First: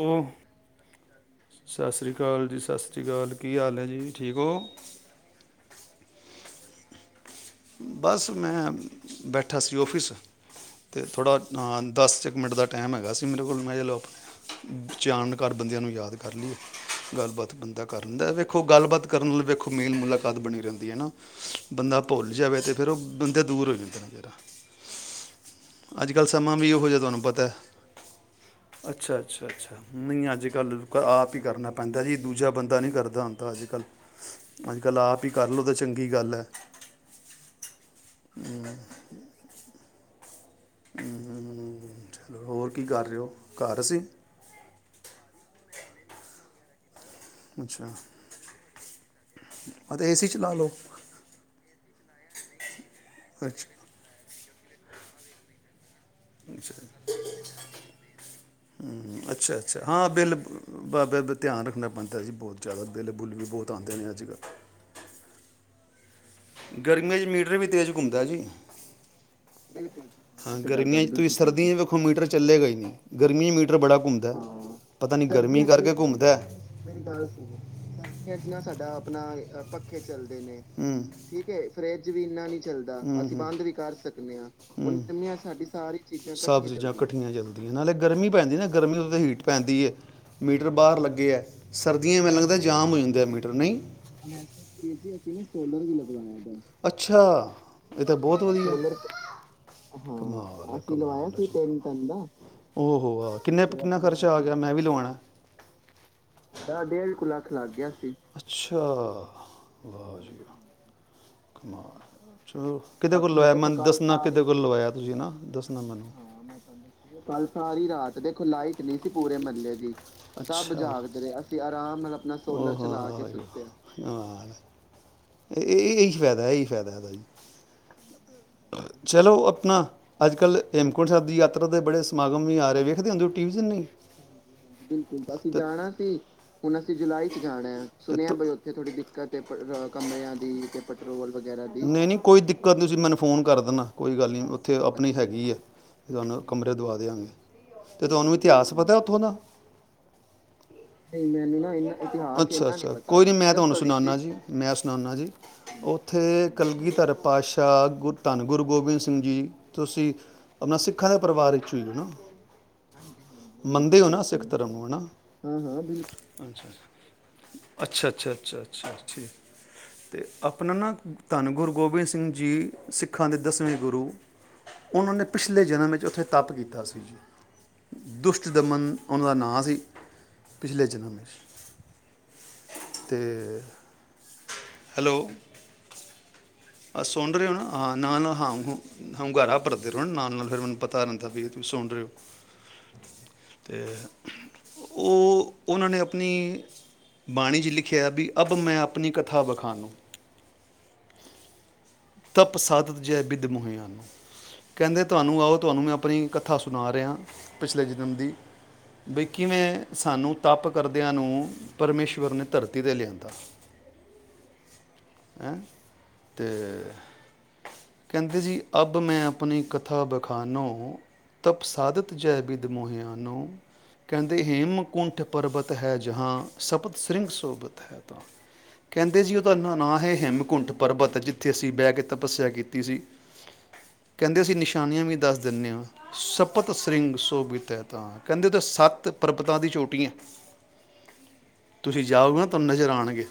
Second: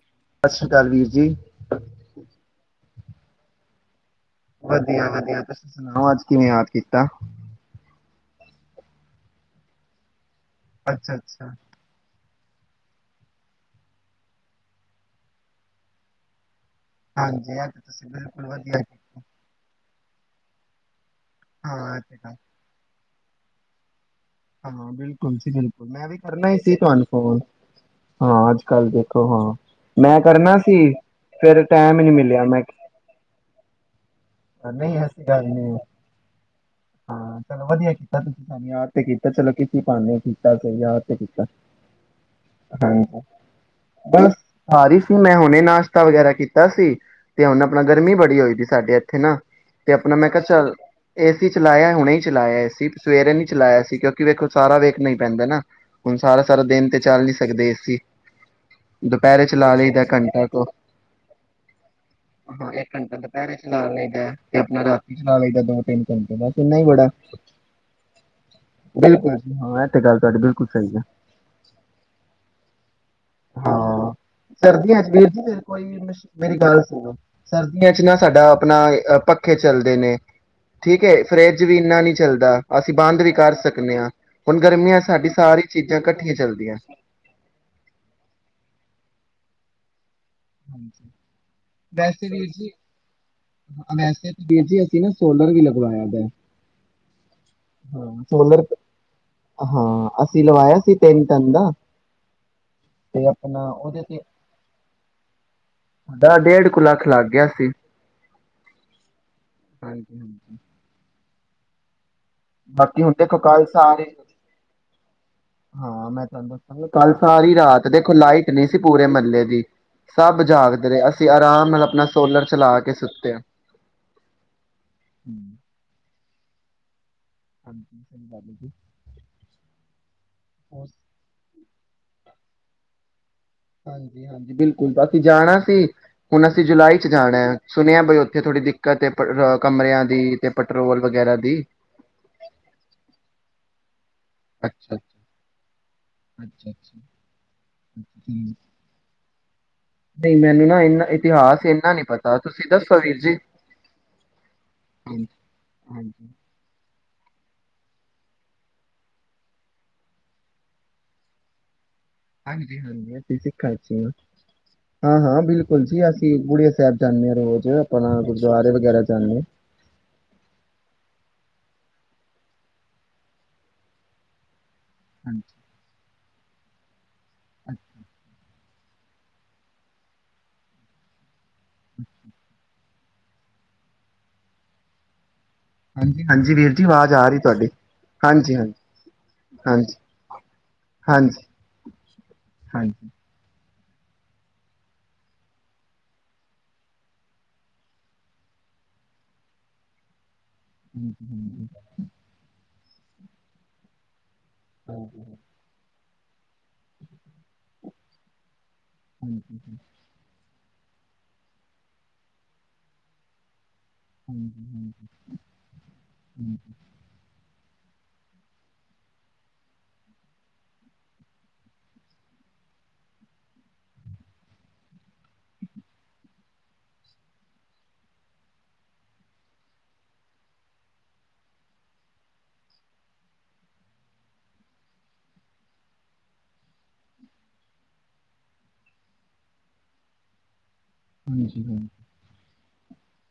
ਓ, ਸਤਿ ਸ਼੍ਰੀ ਅਕਾਲ ਵੀਰ ਜੀ ਸਤਿ ਸ਼੍ਰੀ ਅਕਾਲ ਜੀ! ਸਤਿ ਸ਼੍ਰੀ ਠੀਕ ਹੋਰ ਕੀ ਹਾਲ ਹੈ ਜੀ ਠੀਕ ਹੋ ਵਧੀਆ ਵਧੀਆ ਤੁਸੀਂ ਸੁਣਾਓ ਅੱਜ ਕਿਵੇਂ ਯਾਦ ਕੀਤਾ ਬਸ ਮੈਂ ਬੈਠਾ ਸੀ ਔਫਿਸ ਅਤੇ ਅੱਛਾ ਥੋੜ੍ਹਾ ਅੱਛਾ ਦਸ ' ਇੱਕ ਮਿੰਟ ਦਾ ਟਾਈਮ ਹੈਗਾ ਸੀ ਮੇਰੇ ਕੋਲ ਮੈਂ ਚਲੋ ਆਪਣੇ ਚਿਆਨ ਘਰ ਬੰਦਿਆਂ ਨੂੰ ਯਾਦ ਕਰ ਲਈਏ ਗੱਲਬਾਤ ਹਾਂਜੀ ਅੱਜ ਬੰਦਾ ਕਰ ਤੁਸੀਂ ਲਿੰਦਾ ਬਿਲਕੁਲ ਵੇਖੋ ਵਧੀਆ ਗੱਲਬਾਤ ਕੀਤਾ ਕਰਨ ਲਈ ਵੇਖੋ ਮੇਨ ਮੁਲਾਕਾਤ ਬਣੀ ਰਹਿੰਦੀ ਹੈ ਨਾ ਹਾਂ ਬੰਦਾ ਤੇ ਭੁੱਲ ਗੱਲ ਜਾਵੇ ਤਾਂ ਫਿਰ ਉਹ ਬੰਦੇ ਦੂਰ ਹੋ ਜਾਂਦੇ ਹਾਂ ਬਿਲਕੁਲ ਜੀ ਬਿਲਕੁਲ ਮੈਂ ਅੱਜ ਕੱਲ ਕਰਨਾ ਸਮਾਂ ਹੀ ਵੀ ਸੀ ਇਹੋ ਜਿਹਾ ਤੁਹਾਨੂੰ ਫੋਨ ਪਤਾ ਹਾਂ ਅੱਜ ਕੱਲ ਅੱਛਾ ਦੇਖੋ ਅੱਛਾ ਹਾਂ ਅੱਛਾ ਮੈਂ ਨਹੀਂ ਅੱਜ ਕਰਨਾ ਸੀ ਕੱਲ ਆਪ ਹੀ ਫਿਰ ਕਰਨਾ ਟਾਈਮ ਪੈਂਦਾ ਹੀ ਨਹੀਂ ਜੀ ਮਿਲਿਆ ਦੂਜਾ ਮੈਂ ਬੰਦਾ ਨੀ ਕਰਦਾ ਹੁੰਦਾ ਅੱਜ ਕਲ ਅੱਜ ਨਹੀਂ ਕੱਲ ਐਸੀ ਆਪ ਹੀ ਗੱਲ ਕਰਲੋ ਨਹੀਂ ਤਾਂ ਹੈ। ਚੰਗੀ ਗੱਲ ਹੈ ਹਾਂ ਚਲੋ ਵਧੀਆ ਕੀਤਾ ਤੁਸੀਂ ਸ ਯਾਦ ਤੇ ਕੀਤਾ ਚਲੋ ਕਿੱਸੀ ਪਾਨੇ ਅਸੀਂ ਬੱਸ ਯਾਦ ਤੇ ਕੀਤਾ ਹੀ ਹੈ ਚਲੋ ਹੋਰ ਯ ਕੀ ਕਰ ਰਹੇ ਹਾਂਜੀ ਹੋ ਘਰ ਅਸੀਂ ਬ ਹਾਰੀ ਸੀ ਮੈਂ ਹੁਣੇ ਨਾਸ਼ ਵਗੈਰਾ ਕੀਤਾ ਸੀ ਤੇ ਹੁਣ ਆਪਣਾ ਗਰਮੀ ਬੜੀ ਹੋਈ ਸੀ ਸਾਡੇ ਥ ਨਾ ਤੇ ਅਤੇ ਆਪਣਾ ਏਸੀ ਮੈਂ ਕਿਹਾ ਚਲਾ ਲਓ ਚੱਲ ਇਸ ਚਲਾਇਆ ਹੁਣੇ ਹੀ ਚਲਾਇਆ ਸੀ ਸਵੇਰੇ ਨੀ ਚਲਾਇਆ ਸੀ ਕਿਉਂਕਿ ਵੇਖੋ ਸਾਰਾ ਵੇਖਣਾ ਹੀ ਪੈਂਦਾ ਨਾ ਹੁਣ ਸਾਰਾ ਸਾਰਾ ਦਿਨ ਤੇ ਚੱਲ ਨੀ ਸਕਦੇ ਅਸੀਂ ਹਮ, ਦੁਪਹਿਰੇ ਅੱਛਾ ਚਲਾ ਲਈਦਾ ਹਾਂ ਬਿੱਲ ਘੰਟਾ ਤੋਂ ਬਾਬੇ ਬ- ਧਿਆਨ ਰੱਖਣਾ ਪੈਂਦਾ ਜੀ ਬਹੁਤ ਹਾਂ ਜ਼ਿਆਦਾ ਇੱਕ ਬਿੱਲ ਘੰਟਾ ਬੁੱਲ ਵੀ ਦੁਪਹਿਰੇ ਬਹੁਤ ਚਲਾ ਆਉਂਦੇ ਨੇ ਅੱਜ ਲਈਦਾ ਤੇ ਆਪਣਾ ਰਾਤੀ ਚਲਾ ਲਈਦਾ ਦੋ ਸ ਇਨਾ ਹੀ ਬੜਾ ਗਰਮੀਆਂ 'ਚ ਮੀਟਰ ਵੀ ਤੇਜ਼ ਘੁੰਮਦਾ ਜੀ ਬਿਲਕੁਲ ਹਾਂ ਇਹ ਤੇ ਗੱਲ ਤੁਹਾਡੀ ਹਾਂ ਬਿਲਕੁਲ ਸਹੀ ਹੈ ਗਰਮੀਆਂ ਚ ਤੁਸੀਂ ਸਰਦੀਆਂ ਚ ਵੇਖੋ ਮੀਟਰ ਚੱਲੇਗਾ ਹੀ ਨਹੀਂ ਗਰਮੀ ਮੀਟਰ ਬੜਾ ਹਾਂ ਹੁੰਦਾ ਸਰਦੀਆਂ ਚ ਪਤਾ ਨੀ ਵੀਰ ਜੀ ਫਿਰ ਗਰਮੀ ਕਰ ਕੋਈ ਵੀ ਮਸ਼- ਘੁੰਮਦਾ ਮੇਰੀ ਗੱਲ ਸੁਣੋ ਸਰਦੀਆਂ ਚ ਨਾ ਸਾਡਾ ਅ, ਆਪਣਾ ਪੱਖੇ ਚੱਲਦੇ ਚਦੇ ਨੇ ਹੈ ਠੀਕ ਫਰਿੱਜ ਇੰਨਾ ਫਰਿਜ ਨਹੀਂ ਵੀ ਇਨਾ ਨ ਚੱਲਦਾ ਅਸੀਂ ਚਲਦਾ ਬੰਦ ਵੀ ਕਰ ਸਕਦੇ ਹਾਂ ਸਕ ਸ ਚ ਹੁਣ ਗਰਮੀਆਂ 'ਚ ਸਾਡੀ ਸਾਰੀ ਚੀਜ਼ਾਂ ਇਕੱਠੀਆਂ ਸਭ ਚੱਲਦੀਆਂ ਚੀਜ਼ਾਂ ਕੱਠੀਆਂ ਚੱਲਦੀਆਂ ਗਰਮੀ ਪੈਂਦੀ ਨਾ ਗਰਮੀ ਉਤੇ ਹੀਟ ਪੈਂਦੀ ਹੈ ਮੀਟਰ ਬਾਹਰ ਹਾਂਜੀ। ਲੱਗੇ ਆ ਸਰਦੀਆਂ ਮ ਵੈਸੇ ਵੀਰ ਲਗਦਾ ਜੀ ਜਾਮ ਹੋ ਜਾਂਦੇ ਮੀਟਰ ਨਹੀਂ ਵੈਸੇ ਤਾਂ ਵੀਰ ਜੀ ਅਸੀਂ ਨਾ ਸੋਲਰ ਵੀ ਲਗਵਾਇਆ ਦਾ ਹੈ। ਅੱਛਾ ਫ਼ਿਰ ਤਾ ਹਾਂ ਬਹੁਤ ਸੋਲਰ ਵਧੀਆ ਹਾਂ ਅਸੀਂ ਲਵਾਇਆ ਸੀ ਤਿੰਨ ਟਨ ਦਾ ਤੇ ਆਹ ਕਿੰਨੇ ਆਪਣਾ ਕਿੰਨਾ ਉਹਦੇ ਤੇ ਖ਼ਰਚਾ ਆ ਗਿਆ ਮੈਂ ਵੀ ਲਵਾਣਾ ਡੇਢ ਕ ਲੱਖ ਲਗ ਗਿਆ ਸੀ ਅੱਛਾ ਹਾਂਜੀ ਹਾਂਜੀ ਕੁਮਾਰ [inaudible] ਬਾਕੀ ਹੁਣ ਦੇਖੋ ਕਲ ਸਾ ਨਾ ਕਿਤੇ ਕੋਲ ਲਵਾਇਆ ਤੁਸੀਂ ਨਾ ਦੱਸਣਾ ਨਾ ਮੈਨੂੰ ਕਲ ਸਾਰੀ ਰਾਤ ਦੇਖੋ ਲਾਈਟ ਗਈ ਸੀ ਪੂਰੇ ਮਹੱਲੇ ਦੀ ਸਭ ਜਾਗਦੇ ਰਹੇ ਅਸੀਂ ਆਰਾਮ ਆਪਣਾ ਅਰਾਮ ਨਾਲ ਸੋਲਰ ਚਲਾ ਕੇ ਹੋ ਸੁੱਤੇ [unintelligible] ਹਮ, ਇਹੀ ਫਾਇਦਾ ਇਹੀ ਫਾਇਦਾ ਹਾਂਜੀ ਸਹੀ ਗੱਲ ਹੈ ਜੀ। ਚਲੋ ਆਪਣਾ ਅੱਜ ਕੱਲ੍ਹ ਹੋਰ- ਹੇਮਕੁੰਟ ਸਾਹਿਬ ਦੀ ਯਾਤ ਓਥੇ ਦੇ ਬੜੇ ਸਮਾਗਮ ਵੀ ਆ ਰਹੇ ਵੇਖਦੇ ਹੁੰਦੇ ਔ ਗਏ ਸੋ ਨਹੀਂ ਬਿਲਕੁਲ ਅਸੀਂ ਜਾਣਾ ਸੀ ਹੁਣ ਅਸੀਂ ਜੁਲਾਈ ਚ ਜਾਣੈ ਆ ਸੁਣਿਆ ਉਥੇ ਥੋੜੀ ਦਿੱਕਤ ਕਮਰਿਆਂ ਦੀ ਪੈਟਰੋਲ ਵਗੈਰਾ ਦੀ ਨੀ ਨੀ ਕੋਈ ਦਿੱਕਤ ਨੀ ਤੁਸੀਂ ਮੈਨੂੰ ਫੋਨ ਕਰ ਦਿੰਦਾ ਕੋਈ ਗੱਲ ਨਹੀਂ ਉੱਥੇ ਅੱਛਾ ਆਪਣੀ ਅੱਛਾ ਹੈਗੀ ਹੈ ਵੀ ਤੁਹਾਨੂੰ ਅੱਛਾ ਕਮਰੇ ਦਵਾ ਅੱਛਾ ਦਿਆਂਗੇ ਅਤੇ ਤੁਹਾਨੂੰ ਹਮ। ਇਤਿਹਾਸ ਪਤਾ ਉੱਥੋਂ ਦਾ ਨਹੀਂ ਮੈਨੂੰ ਨਾ ਇਨਾ ਇਤਿਹਾਸ ਇੰਨਾ ਨੀ ਪਤਾ ਤੁਸੀਂ ਅੱਛਾ ਅੱਛਾ ਦੱਸੋ ਵੀਰ ਕੋਈ ਨੀ ਜੀ ਮੈਂ ਤੁਹਾਨੂੰ ਸੁਣਾਨਾ ਜੀ ਮੈਂ ਸੁਣਾਨਾ ਹਾਂਜੀ ਜੀ ਹਾਂਜੀ ਓਥੇ ਕਲਗੀ ਧਰ ਪਾਸ਼ਾ ਗੁਰੂ ਧੰਨ ਗੁਰੂ ਗੋਬਿੰਦ ਸਿੰਘ ਜੀ ਤੁਸੀਂ ਆਪਣਾ ਸਿੱਖਾਂ ਦੇ ਪਰਿਵਾਰ ਵਿੱਚੋਂ ਹੀ ਹੋ ਨਾ ਹਾਂਜੀ ਹਾਂਜੀ ਅਸੀਂ ਸਿੱਖਾਂ ਚ ਮੰਨਦੇ ਹੋ ਨਾ ਸਿੱਖ ਧਰਮ ਨੂੰ ਹੈ ਨਾ ਹਾਂ ਹਾਂ ਹਾਂ ਬਿਲਕੁਲ ਜੀ ਅਸੀਂ ਗੁੜੇ ਸਾਹਿਬ ਜਾਂਦੇ ਹਾਂ ਰੋਜ਼ ਅੱਛਾ ਆਪਣਾ ਅੱਛਾ ਗੁਰਦੁਆਰੇ ਵਗੈਰਾ ਜਾਂਦੇ ਹਾਂ ਤੇ ਆਪਣਾ ਨਾ ਧੰਨ ਗੁਰੂ ਗੋਬਿੰਦ ਸਿੰਘ ਜੀ ਸਿੱਖਾਂ ਦੇ ਦਸਵੇਂ ਗੁਰੂ ਉਹਨਾਂ ਨੇ ਪਿਛਲੇ ਹਾਂਜੀ, ਜਨਮ ਚ ਉੱਥੇ ਤੱਪ ਕੀਤਾ ਸੀ ਜੀ ਦੁਸ਼ਟ ਦਮਨ ਉਹਨਾਂ ਦਾ ਨਾਂ ਸੀ ਪਿਛਲੇ ਜਨਮ ਵਿੱਚ ਅਤੇ ਹੈਲੋ ਹਾਂਜੀ ਹਾਂਜੀ ਵੀਰ ਜੀ ਆਵਾਜ਼ ਆ ਰਹੀ ਰਹੇ ਹੋ ਨਾ ਤੁਹਾਡੀ ਹਾਂ ਨਾ ਨਾਲ ਹਾਂ ਹਾਂਜੀ, ਹਾਂਜੀ, ਹੁ ਹੁੰਗਾਰਾ ਭਰਦੇ ਹਾਂਜੀ, ਰਹੋ ਨਾਲ ਨਾਲ ਫਿਰ ਮੈਨੂੰ ਪਤਾ ਰਹਿੰਦਾ ਹਾਂਜੀ, ਵੀ ਸੁਣ ਰਹੇ ਹੋ ਹਾਂਜੀ। ਅਤੇ ਉਹ ਉਹਨਾਂ ਨੇ ਆਪਣੀ ਬਾਣੀ 'ਚ ਲਿਖਿਆ ਬੀ ਅੱਭ ਮੈਂ ਆਪਣੀ ਕਥਾ ਬਖਾਨੂੰ ਹਮ ਤਪ ਸਾਧਤ ਜਿ ਬਿੱਦ ਮੁੋਹਿ ਆਨੂੰ ਕਹਿੰਦੇ ਤੁਹਾਨੂੰ ਆਓ ਤੁਹਾਨੂੰ ਮੈਂ ਆਪਣੀ ਕਥਾ ਸੁਣਾ ਰਹੇ ਹਾਂ ਪਿਛਲੇ ਜਨਮ ਦੀ ਬਈ ਕਿਵੇਂ ਸਾਨੂੰ ਤਪ ਕਰਦਿਆਂ ਨੂੰ ਪਰਮੇਸ਼ਵਰ ਨੇ ਧਰਤੀ 'ਤੇ ਲਿਆਂਦਾ ਹਮ [unintelligible] ਕਹਿੰਦੇ ਜੀ ਅੱਬ ਮੈਂ ਅਪਣੀ ਕਥਾ ਬਖਾਨੋ ਤਪ ਸਾਧਤ ਜੈ ਬਿੱਦ ਮੋਹਿ ਆਂਨੌ ਕਹਿੰਦੇ ਹੇਮਕੁੰਠ ਪਰਬਤ ਹੈ ਜਹਾ ਸਪਤ ਸਿੰ ਸੋਬਤ ਹੈ ਤਹਾਂ ਕਹਿੰਦੇ ਜੀ ਉਹਦਾ ਨਾਂ ਹੈ ਹੇਮਕੁੰਠ ਪਰਬਤ ਜਿੱਥੇ ਅਸੀਂ ਬਹਿ ਕੇ ਤਪੱਸਿਆ ਕੀਤੀ ਸੀ ਕਹਿੰਦੇ ਅਸੀਂ ਨਿਸ਼ਾਨੀਆਂ ਵੀ ਦੱਸ ਦਿੰਦੇ ਹਾਂ ਸਪਤ ਸਿੰ ਸੋਭਿਤ ਕਹਿੰਦੇ ਸੱਤ ਪਰਬਤਾਂ ਦੀ ਚੋਟੀਆਂ ਤੁਸੀਂ ਜਾਓਗੇ ਨਾ ਤਹਾਨੂੰ ਨਜ਼ਰ ਆਉਣਗੇ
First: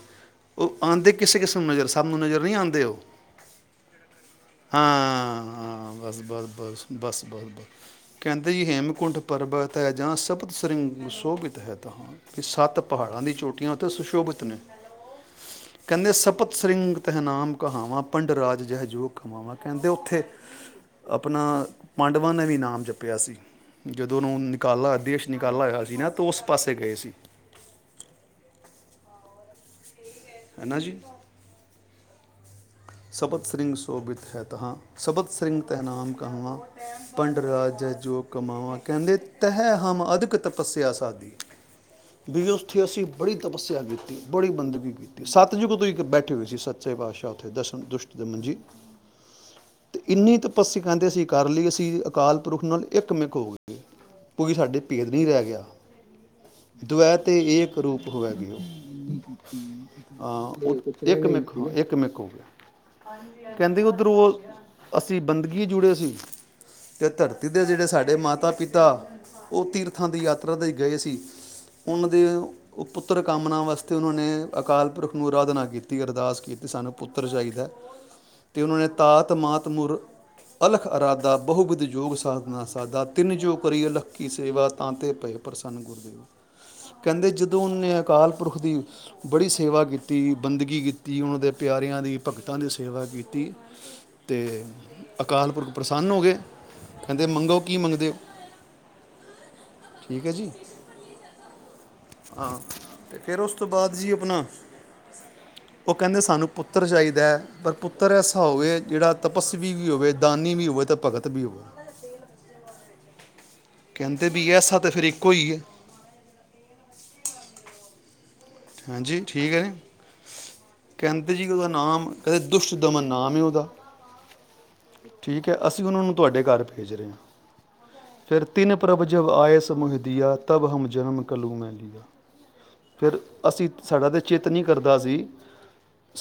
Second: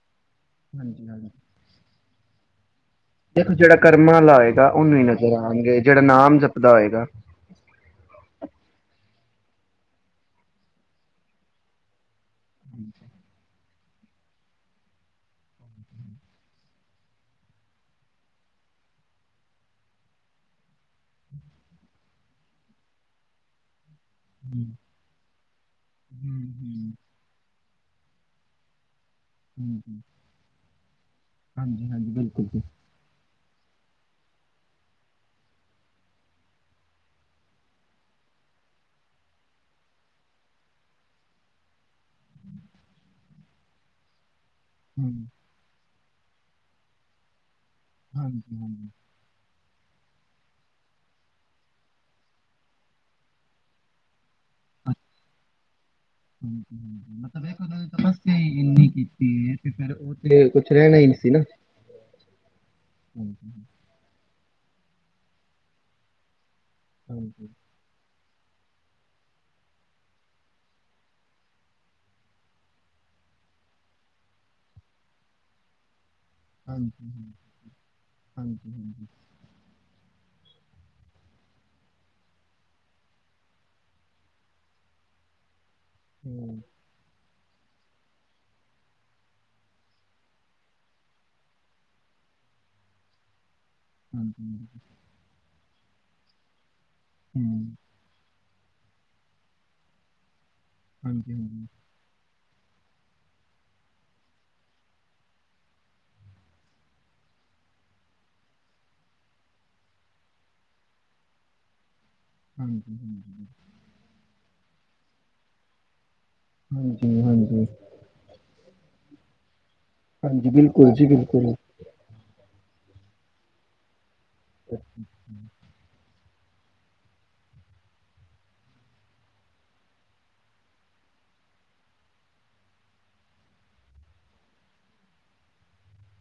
ਉਹ ਆਉਂਦੇ ਕਿਸੇ ਕਿਸੇ ਨੂੰ ਨਜ਼ਰ ਸਭ ਨੂੰ ਨਜ਼ਰ ਨਹੀਂ ਆਉਂਦੇ ਉਹ। ਦੇਖੋ ਜਿਹੜਾ ਕਰਮਾਂ ਵਾਲਾ ਹੋਏਗਾ ਉਹਨੂੰ ਹੀ ਨਜ਼ਰ ਹਾਂ ਆਣਗੇ ਹਾਂ ਜਿਹੜਾ ਬਸ ਨਾਮ ਬਸ ਜਪਦਾ ਬਸ ਹੋਏਗਾ। ਬਸ ਬਸ ਬਸ ਕਹਿੰਦੇ ਜੀ ਹੇਮਕੁੰਟ ਪਰਬਤ ਹੈ ਜਹਾਂ ਸ਼ਪਤ ਸ੍ਰਿਂਗ ਸ਼ੋਭਿਤ ਹੈ ਤਹਾਂ। ਵੀ ਸੱਤ ਪਹਾੜਾਂ ਦੀ ਚੋਟੀਆਂ ਸੁਸ਼ੋਭਿਤ ਨੇ, ਕਹਿੰਦੇ ਸਪਤ ਸ੍ਰਿਂਗ ਤਹਿ ਨਾਮ ਕਹਾਵਾਂ ਪੰਡ ਰਾਜ ਜਿਹ ਯੋਗ ਕਮਾਵਾਂ ਕਹਿੰਦੇ ਉੱਥੇ ਆਪਣਾ ਪਾਂਡਵਾਂ ਨੇ ਵੀ ਨਾਮ ਜਪਿਆ ਸੀ। ਜਦੋਂ ਉਹਨੂੰ ਨਿਕਾਲਾ ਆਦੇਸ਼ ਨਿਕਾਲਾ ਹੋਇਆ। ਜੀ ਨਾ ਤੋ ਉਸ ਪਾਸੇ ਗਏ ਸੀ। ਹਮ ਹ ਹੈ ਨਾ ਜੀ। ਹਾਂਜੀ ਹਾਂਜੀ ਬਿਲਕੁਲ ਜੀ। ਸਪਤ ਸਿ੍ਂਗ ਸੋਭਿਤ ਹੈ ਤਹਾਂ ਸਬਤ ਸਿ੍ਂਗ ਤਹਿਨਾਮ ਕਹਾਵਾਂ ਪੰਡ ਰਾਜ ਜਹ ਜੋਗ ਕਮਾਵਾਂ ਕਹਿੰਦੇ ਤਹਿ ਹਮ ਅਦਕ ਤਪੱਸਿਆ ਸਾਦੀ ਵੀ ਉਥੇ ਅਸੀਂ ਬੜੀ ਤਪੱਸਿਆ ਕੀਤੀ। ਬੜੀ ਬੰਦਗੀ ਕੀਤੀ ਸੱਤ ਜੁਗ ਤੋ ਈ ਬੈਠੇ ਹੋਏ ਸੀ ਸੱਚੇ ਪਾਤਸ਼ਾਹ ਉਥੇ ਦੱਸ ਦੁਸ਼ਟ ਦਮਨ ਜੀ। ਹਾਂਜੀ-ਹਾਂਜੀ। ਤੇ ਇੰਨੀ ਤਪੱਸਯ ਕਹਿੰਦੇ ਅਸੀਂ ਕਰ ਲਈ ਅਸੀਂ ਅਕਾਲ ਪੁਰਖ ਨਾਲ ਇੱਕ ਮਿੱਕ ਹੋ ਗਈਏ ਕੋਈ ਸਾਡੇ ਚ ਭੇਦ ਨਹੀਂ ਰਹਿ ਗਿਆ। ਦੁਐ ਤੇ ਮਤਲਬ ਏਕ ਰੂਪ ਹੋਵੇ ਤੱਪਸਿਆ ਗਿਓ ਇੰਨੀ ਕੀਤੀ ਏ ਤੇ ਫਿਰ ਉਹ ਤੇ ਆ ਕੁਛ ਰਹਿਣਾ ਹੀ ਨੀ ਸੀ ਨਾ। ਹਾਂਜੀ ਕਹਿੰਦੀ ਉਧਰੋ ਓ ਅਸੀ ਬੰਦਗੀ ਜੁੜੇ ਸੀ ਤੇ ਹਾਂਜੀ ਧਰਤੀ ਦੇ ਜਿਹੜੇ ਸਾਡੇ ਮਾਤ ਮਾਤਾ ਪਿਤਾ ਉਹ ਤੀਰਥਾਂ ਦੀ ਯਾਤਰਾ ਤੇ ਗਏ ਸੀ। ਉਹਨਾਂ ਦੇ ਪੁੱਤਰ ਕਾਮਨਾ ਵਾਸਤੇ ਉਹਨਾਂ ਨੇ ਅਕਾਲ ਪੁਰਖ ਨੂੰ ਅਰਾਧਨਾ ਕੀਤੀ। ਅਰਦਾਸ ਕੀਤੀ ਸਾਨੂੰ ਪੁੱ ਹਾਂਜੀ ਪੁੱਤਰ ਚਾਹੀਦਾ ਅਤੇ ਹਾਂਜੀ ਉਹਨਾਂ ਨੇ ਹਾਂਜੀ ਤਾਤ ਮਾਤ ਮੁਰ ਅਲਖ ਅਰਾਦਾ ਬਹੁਵਬਿਦ ਯੋਗ ਸਾਧਨਾ ਸਾਧਾ ਤਿੰਨ ਜੋ ਕਰੀ ਅਲਖ ਕੀ ਸੇਵਾ ਤਾਂ ਤੇ ਪਏ ਪ੍ਰਸ ਗੁਰਦੇਵ ਹਮ, ਕਹਿੰਦੇ ਜਦ ਜਦੋਂ ਉਹਨੇ ਅਕਾਲ ਪੁਰਖ ਦੀ ਬੜੀ ਸੇਵਾ ਕੀਤੀ ਬੰਦਗੀ ਕੀਤੀ ਉਹਨਾਂ ਦੇ ਪਿਆਰਿਆਂ ਦੀ ਭਗਤਾਂ ਦੀ ਸੇਵਾ ਕੀਤੀ ਤੇ ਹਾਂਜੀ ਅਕਾਲ ਪੁਰਖ ਪ੍ਰਸੰਨ ਹੋ ਗਏ ਕਹਿੰਦੇ ਮੰਗੋ ਹਮ, ਕੀ ਮੰਗਦੇ ਹੋ ਠੀਕ ਹੈ ਜੀ ਹਾਂਜੀ ਹਾਂਜੀ ਹਾਂ ਤੇ ਫੇਰ ਉਸ ਤੋਂ ਬਾਅਦ ਜੀ ਅਪਣਾ ਉਹ ਕਹਿੰਦੇ ਸਾਨੂੰ ਪੁੱਤ ਪੁੱਤਰ ਚਾਹੀਦਾ ਹੈ ਪਰ ਪੁੱਤਰ ਐਸਾ ਹੋਵੇ ਜੇਹੜਾ ਤਪਸਵੀ ਵੀ ਹੋਵੇ ਦਾਨੀ ਵੀ ਹੋਵੇ ਅਤੇ ਭਗਤ ਵੀ ਹੋਵੇ ਹਾਂਜੀ ਹਾਂ ਕਹਿੰਦੇ ਵੀ ਐਸਾ ਤਾਂ ਫਿਰ ਇੱਕੋ ਹੀ ਆ ਹਾਂਜੀ -ਹਾਂਜੀ ਹਾਂਜੀ ਠੀਕ ਹੈ ਹਾਂਜੀ! ਬਿਲਕੁਲ ਜੀ, ਬਿਲਕੁਲ, ਦੁਸ਼ਦਮਨ ਨਾਮ ਹੈ ਉਹਦਾ ਠੀਕ ਹੈ ਅਸੀਂ ਉਹਨਾਂ ਨੂੰ, ਤੁਹਾਡੇ ਘਰ ਭੇਜ ਰਿਹਾ ਫਿਰ ਤਿੰਨ ਪ੍ਰਭ ਜਬ ਆਇਸ ਮੋਹਿ ਦੀਆ ਤਬ ਹਮ ਜਨਮ ਕਲੂ ਮੈ ਲੀਜੈ ਫਿਰ ਅਸੀਂ ਸਾਡਾ ਤੇ ਚਿੱਤ ਨਹੀਂ ਕਰਦਾ ਸੀ,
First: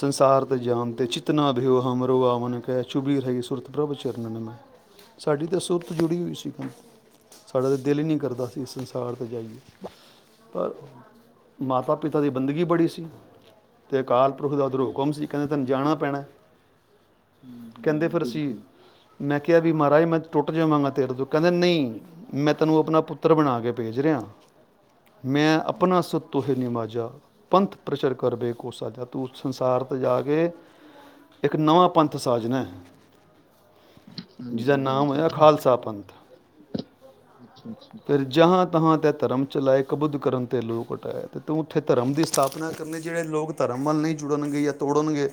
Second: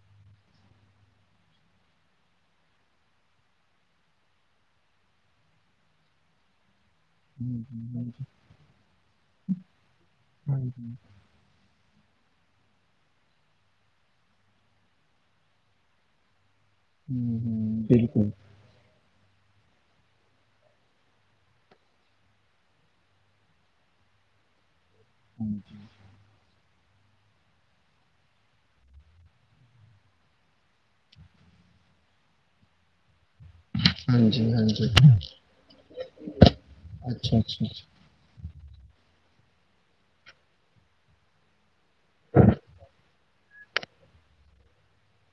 ਸੰਸਾਰ ਤੇ ਜਾਣ ਤੇ ਜਿਤਨਾ ਰਹਿਓ ਹਮਰੋ ਆਵਨ ਕਹਿ ਚੁਭੀ ਰਹੀ ਸੁਰਤਿ ਪ੍ਰਭ ਚਰਨਨ ਸਾਡੀ ਤਾਂ ਸੁਰਤ ਜੁੜੀ ਹੋਈ ਸੀ ਸਾਡਾ ਹਾਂਜੀ ਤਾਂ ਦਿਲ ਹੀ ਨਹੀਂ ਹਾਂਜੀ ਕਰਦਾ ਸੀ ਇਸ ਸੰਸਾਰ ਤੇ ਜਾਈਏ ਪਰ ਹਾਂਜੀ ਮਾਤਾ ਪਿਤਾ ਦੀ ਬੰਦਗੀ ਬੜੀ ਸੀ, ਅਤੇ ਅਕਾਲ ਪੁਰਖ ਦਾ ਉਧਰੋਂ ਹੁਕਮ ਸੀ ਕਹਿੰਦੇ ਤੈਨੂੰ ਜਾਣਾ ਪੈਣਾ ਹਮ -ਹਮ ਕਹਿੰਦੇ ਫਿਰ ਬਿਲਕੁਲ ਅਸੀਂ ਮੈਂ ਕਿਹਾ ਵੀ ਮਹਾਰਾਜ ਮੈਂ ਟੁੱਟ ਜਾਵਾਂਗਾ ਤੇਰੇ ਤੋਂ ਕਹਿੰਦੇ ਨਹੀਂ ਮੈਂ ਤੈਨੂੰ ਆਪਣਾ ਪੁੱਤਰ ਬਣਾ ਕੇ ਭੇਜ ਰਿਹਾ ਮੈਂ ਹਾਂਜੀ ਆਪਣਾ ਸਤੋਸ਼ ਧੰਨਵਾਦ ਪੰਥ ਪ੍ਰਚਰ ਕਰਵੇ ਕੁਸ ਜਾ ਤੂੰ ਸੰਸਾਰ ' ਜਾ ਕੇ ਇੱਕ ਨਵਾਂ ਪੰਥ ਸਾਜਨਾ, ਹਾਂਜੀ ਜਿਸਦਾ ਹਾਂਜੀ ਨਾਮ ਅੱਛਾ ਹੋਇਆ ਖਾਲਸਾ ਪੰਥ ਅੱਛਾ ਅੱਛਾ ਫਿਰ ਜਹਾਂ ਤਹਾਂ ਤੇ ਧਰਮ ਚਲਾਇ ਕਬੁਧ ਕਰਨ ਤੇ ਲੋਕ ਉਟਾਇਆ ਤੇ ਤੂੰ ਉੱਥੇ ਧਰਮ ਦੀ ਸਥਾਪਨਾ ਕਰਨ ਜਿਹੜੇ ਲੋਕ ਧਰਮ ਵੱਲ ਨਹੀਂ ਜੁੜਨਗੇ ਜਾਂ ਤੋੜਨਗੇ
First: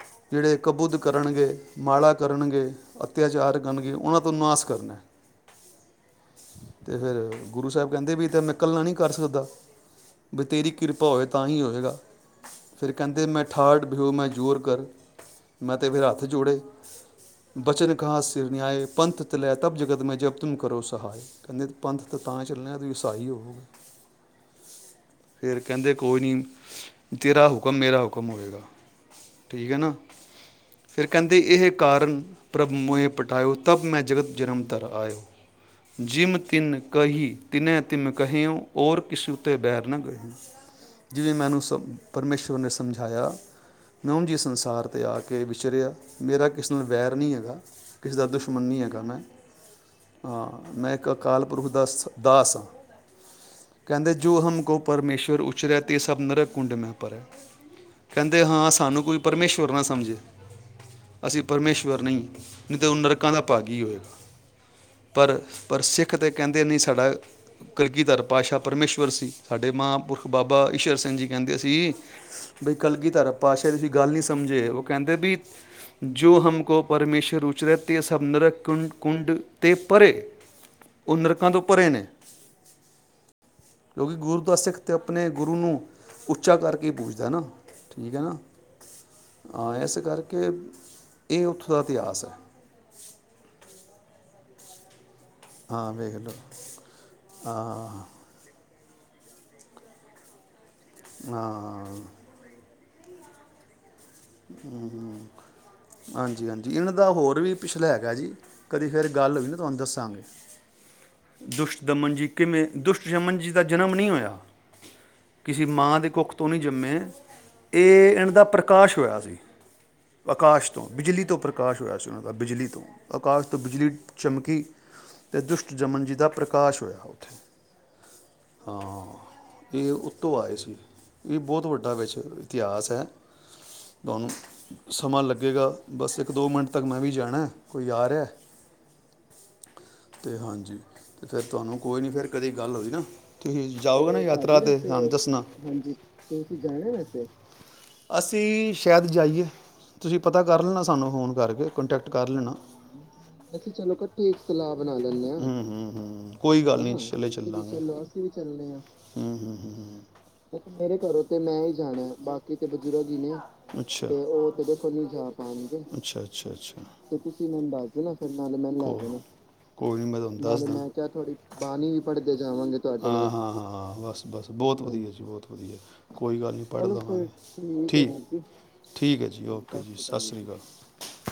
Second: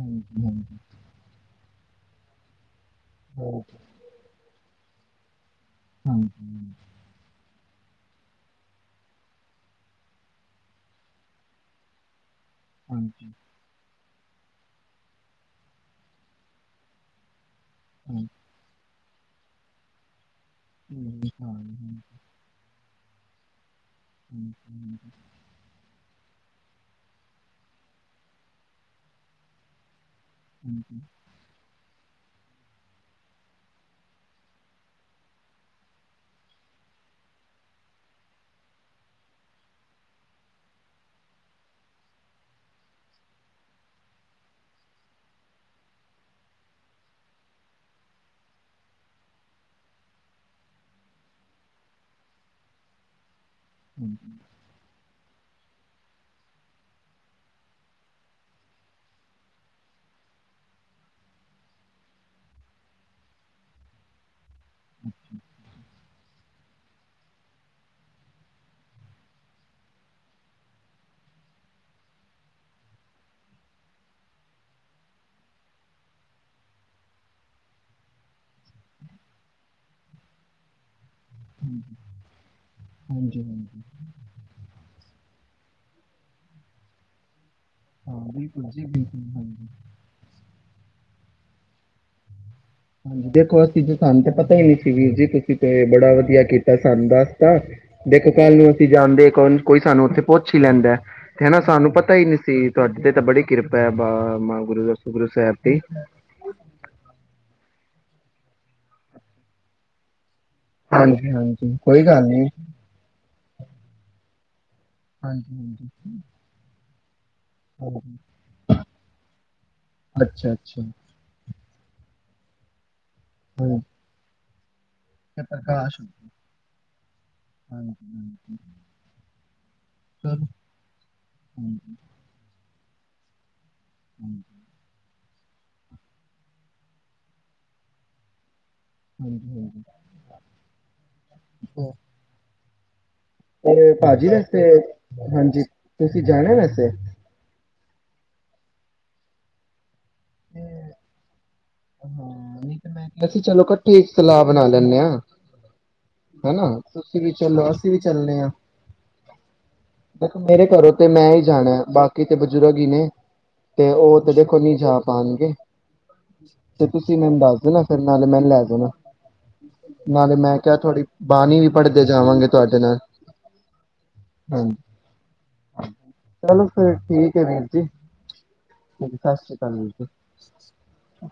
ਹਾਂਜੀ ਜਿਹੜੇ ਹਾਂਜੀ ਕਬੁੱਧ ਕਰਨਗੇ ਮਾਲਾ ਕਰਨਗੇ ਅੱਤਿਆਚਾਰ ਹਾਂਜੀ ਕਰਨਗੇ ਗਏ, ਉਹਨਾਂ ਤੋਂ ਨਾਸ ਕਰਨਾ ਤੇ ਫਿਰ ਹਾਂਜੀ ਗੁਰੂ ਸਾਹਿਬ ਕਹਿੰਦੇ, ਵੀ ਤਾਂ ਨਿਕਲਣਾ ਨਹੀਂ ਕਰ ਸਕਦਾ, ਬਸ ਤੇਰੀ ਕਿਰਪਾ ਹੋਵੇ ਤਾਂ ਹੀ ਹੋਵੇਗਾ। ਫਿਰ ਕਹਿੰਦੇ ਹਾਂਜੀ ਮੈਂ ਥਰਡ। ਜੋ ਹੋਇਆ ਮਨਜੂਰ ਕਰ, ਮੈਂ ਤੇ ਫਿਰ ਹੱਥ ਜੋੜੇ, ਬਚਨ ਕਾ ਸਿਰਨਿਆਏ, ਪੰਥ ਤਲ ਹੈ ਤਬ ਜਗਤ ਮੈਂ ਜਬ, ਤਮ ਕਰੋ ਹਾਂਜੀ ਸਹਾਏ ਹਾਂਜੀ ਹਾਂਜੀ ਕਦੇ ਪੰਥ ਤੇ ਤਾਂ ਚੱਲਣੇ ਤੁਸੀ, ਸਤਾਹੀ ਹੋਵੋ। ਹਮ। ਫਿਰ ਕਹਿੰਦੇ ਕੋਈ ਨਹੀਂ ਤੇਰਾ ਹੁਕਮ, ਮੇਰਾ ਹੁਕਮ ਹੋਵੇਗਾ। ਠੀਕ ਹੈ, ਨਾ ਫਿਰ ਕਹਿੰਦੇ ਇਹ ਕਾਰਨ, ਪ੍ਰਭ ਮੋਹ ਪਟਾਓ ਤਬ ਮੈਂ ਜਗਤ ਜਨਮ ਤਰ ਆਇਓ ਜਿਮ ਤਿਨ ਕਹੀ ਤਿਨੈ ਤਿਮ ਕਹੇਓ ਔਰ ਕਿਸਸੀ ਉੱਤੇ ਬੈਰ ਨਾ ਗਏਓ ਜਿਵੇਂ ਮੈਨੂੰ ਸ ਪਰਮੇਸ਼ੁਰ ਨੇ ਸਮਝਾਇਆ ਮੈਂ ਉਂਝੀ ਸੰਸਾਰ 'ਤੇ ਆ ਕੇ ਵਿਚਰਿਆ ਮੇਰਾ ਕਿਸੇ ਨਾਲ ਵੈਰ ਨਹੀਂ ਹੈਗਾ ਕਿਸੇ ਦਾ ਦੁਸ਼ਮਣ ਨਹੀਂ ਹੈਗਾ ਮੈਂ ਹਾਂ ਮੈਂ ਇੱਕ ਅਕਾਲ ਪੁਰਖ ਦਾ ਸ ਦਾਸ ਹਾਂ ਕਹਿੰਦੇ ਜੋ ਹਮ ਕੋਪ ਸ਼ਰ ਉੱਚਰਿਆ ਅਤੇ ਸਭ ਨਰਕ ਕੁੰਡ ਮੈਂ ਪਰ ਹੈ ਕਹਿੰਦੇ ਹਾਂ ਸਾਨੂੰ ਕੋਈ ਪਰਮੇਸ਼ਵੁਰ ਨਾ ਸਮਝੇ ਅਸੀਂ ਪਰਮੇਸ਼ਵਰ ਨਹੀਂ ਨਹੀਂ ਤਾਂ ਉਹ ਨਰਕਾਂ ਦਾ ਭਾਗ ਹੀ ਹੋਏਗਾ ਪਰ ਪਰ ਸਿੱਖ ਤਾਂ ਕਹਿੰਦੇ ਨਹੀਂ ਸਾਡਾ ਕਲਗੀਧਰ ਪਾਤਸ਼ਾਹ ਪਰਮੇਸ਼ਵੁਰ ਸੀ ਸਾਡੇ ਮਾਂ ਪੁਰਖ ਬਾਬਾ ਈਸ਼ਰ ਸਿੰਘ ਜੀ ਕਹਿੰਦੇ ਸੀ ਬਈ ਕਲਗੀ ਧਾਰ ਪਾਤਸ਼ਾਹ ਦੀ ਤੁਸੀ ਗੱਲ ਨੀ ਸਮਝੇ ਉਹ ਕਹਿੰਦੇ ਵੀ ਜੋ ਹਮ ਕੋ ਪਰਮੇਸ਼ੁਰ ਉਚਰਹਿ ਤੇ ਸਭ ਨਰ ਕੁੰ ਕੁੰਡ ਤੇ ਪਰੇ ਉਹ ਨਰਕਾਂ ਤੋਂ ਭਰੇ ਹਾਂਜੀ ਨੇ ਹਾਂਜੀ ਹਾਂਜੀ ਕਿਉਂਕਿ ਗੁਰ ਸਿੱਖ ਤੇ ਆਪਣੇ ਗੁਰੂ ਨੂੰ ਉੱਚਾ ਕਰਕੇ ਪੂਜਦਾ ਨਾ ਠੀਕ ਹਾਂ ਹੈ ਨਾ ਬਿਲਕੁਲ ਜੀ ਬਿਲਕੁਲ ਹਾਂਜੀ ਹਾਂ ਇਸ ਕਰਕੇ ਇਹ ਉੱਥੋਂ ਦਾ ਇਤਿਹਾਸ ਹੈ ਹਾਂਜੀ ਦੇਖੋ ਅਸੀਂ ਜ ਸਾਨੂੰ ਤੇ ਪਤਾ ਹੀ ਨਹੀਂੀ ਸੀ ਵੀਰ ਜੀ ਤੁਸੀ ਤੇ ਬੜਾ ਵਧੀਆ ਕੀਤਾ ਸਾਨੂੰ ਦੱਸਤਾ ਦੇਖੋ ਕੱਲ ਨੂੰ ਜਾਣਦੇੌਣ ਕੋਈ ਸਾਨੂੰ ਉੱਥੇ ਪੁੱੁੰ ਲੈਂਦਾ ਤੇ ਹਨਾ ਹਾਂ ਸਾਨੂੰ ਪਤਾ ਹੀ ਨਹੀਂ ਸੀ ਤੁਹਾਡਡੀ ਤੇ ਤਾਂ ਬੜੀ ਕਿਰਪਾ ਹੈ ਬਾ ਮੈਂ ਗੁਰੂ ਦੱਸੋ ਗੁਰੂ ਸਾਹਿਬ ਦੀ ਹਾਂਜੀ ਹਾਂਜੀ ਇਹਨਾਂ ਦਾ ਹੋਰ ਵੀ ਪਿਛਲਾ ਹੈਗਾ ਜੀ ਕਦੀ ਫੇਿਰ ਗੱਲ ਹੋਈ ਨਾ ਤੁਹਾਨੂੰ ਦੱਸਾਂਗੇ ਹਾਂਜੀ ਹਾਂਜੀ ਕੋਈ ਦੁਸ਼ਟਦਮਨ ਗੱਲ ਜੀ ਨਹੀਂ ਕਿਵੇਂ ਦੁਸ਼ਟਦਮਨ ਜੀ ਦਾ ਜਨਮ ਨਹੀਂ ਹੋਇਆ ਹਾਂਜੀ ਕਿਸੇਸੀ ਹਾਂਜੀ ਮਾਂ ਦੇ ਕੁੱਖ ਤੋਂ ਨਹੀਂ ਜੰਮੇ ਇਹ ਹਾਂਜੀ ਇਹਨਾਂਦਾ ਪ੍ਰਕਾਸ਼ ਇ ਸੀ ਅੱਛਾ ਆਕਾਸ਼ ਅੱਛਾ ਤੋਂ ਬਿਜਲੀ ਤੋਂ ਉੱਪਰ ਪ੍ਰਕਾਸ਼ ਹੋਇਆ ਚਣ ਦਾ ਬਿਜਲੀ ਤੋਂ ਆਕਾਸ਼ ਤੋਂ ਹਾਂਜੀ ਬਿਜਲੀ ਚਮਕੀ ਅਤੇ ਤੇ ਦੁਸ਼ਟ ਪ੍ਰਕਾਸ਼ ਜਮਨ ਜੀ ਦਾ ਪ੍ਰਕਾਸ਼ ਹੋਇਆ ਉੱਥੇ ਹਾਂਜੀ ਹਾਂਜੀ ਹਾਂ ਇਹ ਉੱਤੋਂ ਚਲੋ ਆਏ ਸੀ ਇਹ ਬਹੁਤ ਹਾਂਜੀ ਵੱਡਾ ਇਤਿਹਾਸ ਹੈ ਤੁਹਾਨੂੰ ਸਮਾਂ ਲੱਗ ਅੱਗੇਗਾ ਬਸ ਇੱਕ ਦੋ ਮਿੰਟ ਤੱਕ ਮੈਂ ਵੀ ਜਾਣਾ ਕੋਈ ਹਾਂਜੀ ਹਾਂਜੀ [unintelligible] ਤੇ ਹਾਂਜੀ ਤੇ ਫਿਰ ਤੁਹਾਨੂੰ ਕੋਈ ਨੀ ਫੇਰ ਕਦੇ ਗੱਲ ਹੋਈ ਨਾ ਤੁਸੀਂ ਤੇ ਜਾਓਗੇ ਨਾ ਭਾਜੀ ਯਾਤਰਾ ਵੈਸੇ ਤੇ ਦੱਸਣਾ ਹਾਂਜੀ ਤੁਸੀਂ ਜਾਣਾ ਜਾਣੇ ਵੈਸੇ ਅਸੀਂ ਸ਼ਾਇਦ ਜਾਈਏ ਤੁਸੀਂ ਪਤਾ ਕਰ ਲੈਣਾ ਸਾਨੂੰ ਫੋਨ ਕਰਕੇ ਕਾਂਟੈਕਟ ਕਰ ਹਾਂ ਲੈਣਾ ਨਹੀਂ ਤੇ ਮੈਂ ਕਿਹਾ ਸੀ ਚਲੋ ਇਕੱਠੇ ਇੱਕ ਸਲਾਹ ਬਣਾ ਲੈਂਦੇ ਹਾਂ ਲੈਣੇ ਹਾਂ ਕੋਈ ਹਨਾ ਗਲ ਤੁਸੀਂ ਨਹੀ ਵੀ ਚਲਾਂਗੇ ਚਲੋ ਅਸੀਂ ਵੀ ਚੱਲਣੇ ਹਾਂ ਮੇਰੇ ਘਰੋਂ ਤੇ ਮੈਂ ਹੀ ਜਾਣਾ ਬਾਕੀ ਬਜ਼ੁਰਗ ਨੇ ਤੇ ਅੱਛਾ ਉਹ ਤੇ ਦੇਖੋ ਨਹੀਂ ਜਾ ਪਾਉਣਗੇ ਅੱਛਾ ਅੱਛਾ ਫੇਰ ਤੁਸੀ ਮੈਨੂੰ ਦੱਸ ਦੇਣਾ ਫੇਰ ਨਾਲੇ ਮੈਂਨੂੰ ਲੇ ਜਾਣਾ ਕੋਈ ਨੀਂ ਮੈਂ ਤੈਨੂੰ ਦੱਸ ਦਿੰਨਾ ਫਿਰ ਮੈਂ ਕਿਹਾ ਨਾਲੇ ਬਾਣੀ ਵੀ ਪੜੱਦੇ ਜਾਵਾਂਗੇ ਤੁਹਾਡੇ ਲਈ ਹਾਂ ਹਾਂ ਬਸ ਬਸ ਹਾਂਜੀ ਬਹੁਤ ਵਧੀਆ ਜੀ ਬਹੁਤ ਵਧੀਆ ਕੋਈ ਗੱਲ ਨੀਂ ਚਲੋ ਭਰਦਿਆਂ ਚਲੋ ਫੇਰ ਠੀਕ। ਹਾਂਜੀ ਠੀਕ ਹੈ ਸਤਿ ਜੀ ਸ਼੍ਰੀ ਓਕੇ ਅਕਾਲ ਜੀ ਸਤਿ ਸ੍ਰੀ ਅਕਾਲ ਜੀ।